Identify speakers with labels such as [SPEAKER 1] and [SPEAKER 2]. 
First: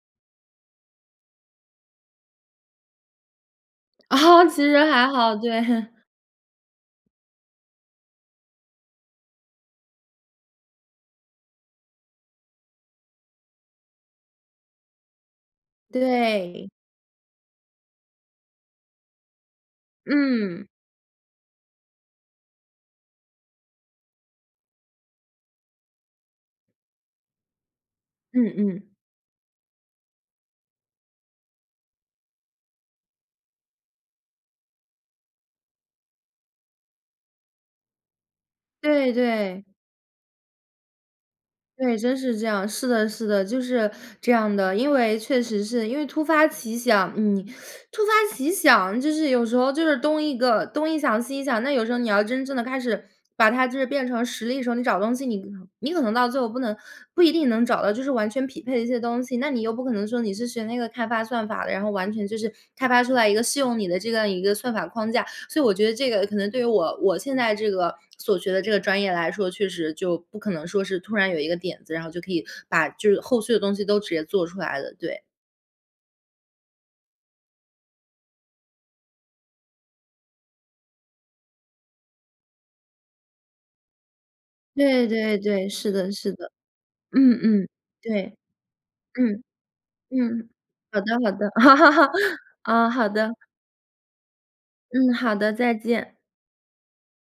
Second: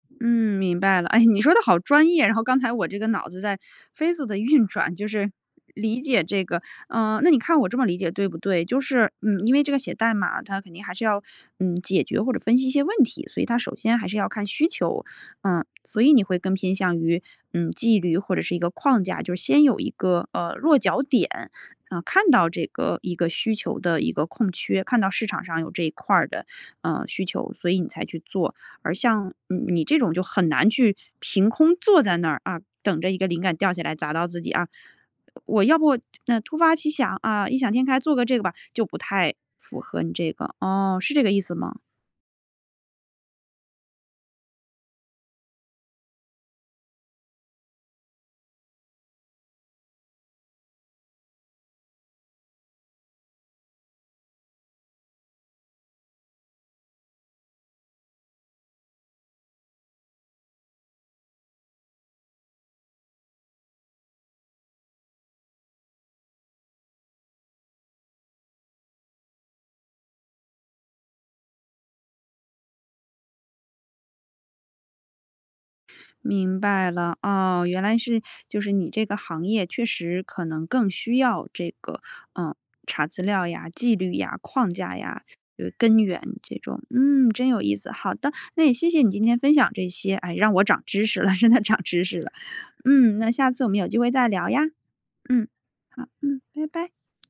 [SPEAKER 1] 嗯，明白了，哎，你说得好专业，然后刚才我这个脑子在飞速的
[SPEAKER 2] 其
[SPEAKER 1] 运
[SPEAKER 2] 实
[SPEAKER 1] 转，
[SPEAKER 2] 还
[SPEAKER 1] 就是
[SPEAKER 2] 好，对。
[SPEAKER 1] 理解这个呃，那你看我这么理解对不对？就是嗯，因为这个写代码它肯定还是要，嗯，解决或者分析一些问题，所以它首先还是要看需求。呃，所以你会更
[SPEAKER 2] 对。
[SPEAKER 1] 偏向于，嗯，纪律或者是一个框架，就是先有一个，呃，
[SPEAKER 2] 嗯。
[SPEAKER 1] 落脚点，呃，看到这个一个需求的一个空缺，看到市场上有这一块儿的，呃，需求，所以你才去做，
[SPEAKER 2] 嗯嗯。
[SPEAKER 1] 而像，嗯，你这种，就很难去凭空坐在那儿，啊，等着一个灵感掉下来砸到自己，啊。我要不那突发奇想，啊，异想天开，做个这个吧，就不
[SPEAKER 2] 对，
[SPEAKER 1] 太
[SPEAKER 2] 对。
[SPEAKER 1] 符合你这个，哦，是这个意思吗？
[SPEAKER 2] 对，真是这样，是的，是的，就是这样的，因为确实是因为突发奇想嗯，突发奇想，就是有时候就是东一个东一想，西一想，那有时候你要真正地开始把它就是变成实力的时候，你找东西你你可能到最后不能不一定能找到就是完全匹配一些东西，那你又不可能说你是学那个开发算法的，然后完全就是开发出来一个适用你的这样一个算法框架，所以我觉得这个可能对于我我现在这个所学的这个专业来说，确实就不可能说是突然有一个点子，然后就可以把就是后续的东西都直接做出来的，对。
[SPEAKER 1] 明白了，哦，原来是就是你这个行业确实可能更需要这个，呃，查资料呀，纪律呀，框架
[SPEAKER 2] 对，
[SPEAKER 1] 呀，
[SPEAKER 2] 对，对，
[SPEAKER 1] 呃，
[SPEAKER 2] 是
[SPEAKER 1] 根
[SPEAKER 2] 的，
[SPEAKER 1] 源
[SPEAKER 2] 是的。
[SPEAKER 1] 这种。嗯，
[SPEAKER 2] 嗯，
[SPEAKER 1] 真有
[SPEAKER 2] 嗯，
[SPEAKER 1] 意思，好的，
[SPEAKER 2] 对。
[SPEAKER 1] 那也谢谢你今天
[SPEAKER 2] 嗯，
[SPEAKER 1] 分享这些，哎，
[SPEAKER 2] 嗯，
[SPEAKER 1] 让我涨
[SPEAKER 2] 好
[SPEAKER 1] 知
[SPEAKER 2] 的，
[SPEAKER 1] 识
[SPEAKER 2] 好
[SPEAKER 1] 了，真
[SPEAKER 2] 的，
[SPEAKER 1] 的涨知识了，
[SPEAKER 2] 啊，好
[SPEAKER 1] 嗯，
[SPEAKER 2] 的。
[SPEAKER 1] 那下次我们有机会再聊呀，
[SPEAKER 2] 嗯，好
[SPEAKER 1] 嗯，
[SPEAKER 2] 的，再
[SPEAKER 1] 好，
[SPEAKER 2] 见。
[SPEAKER 1] 嗯，拜拜。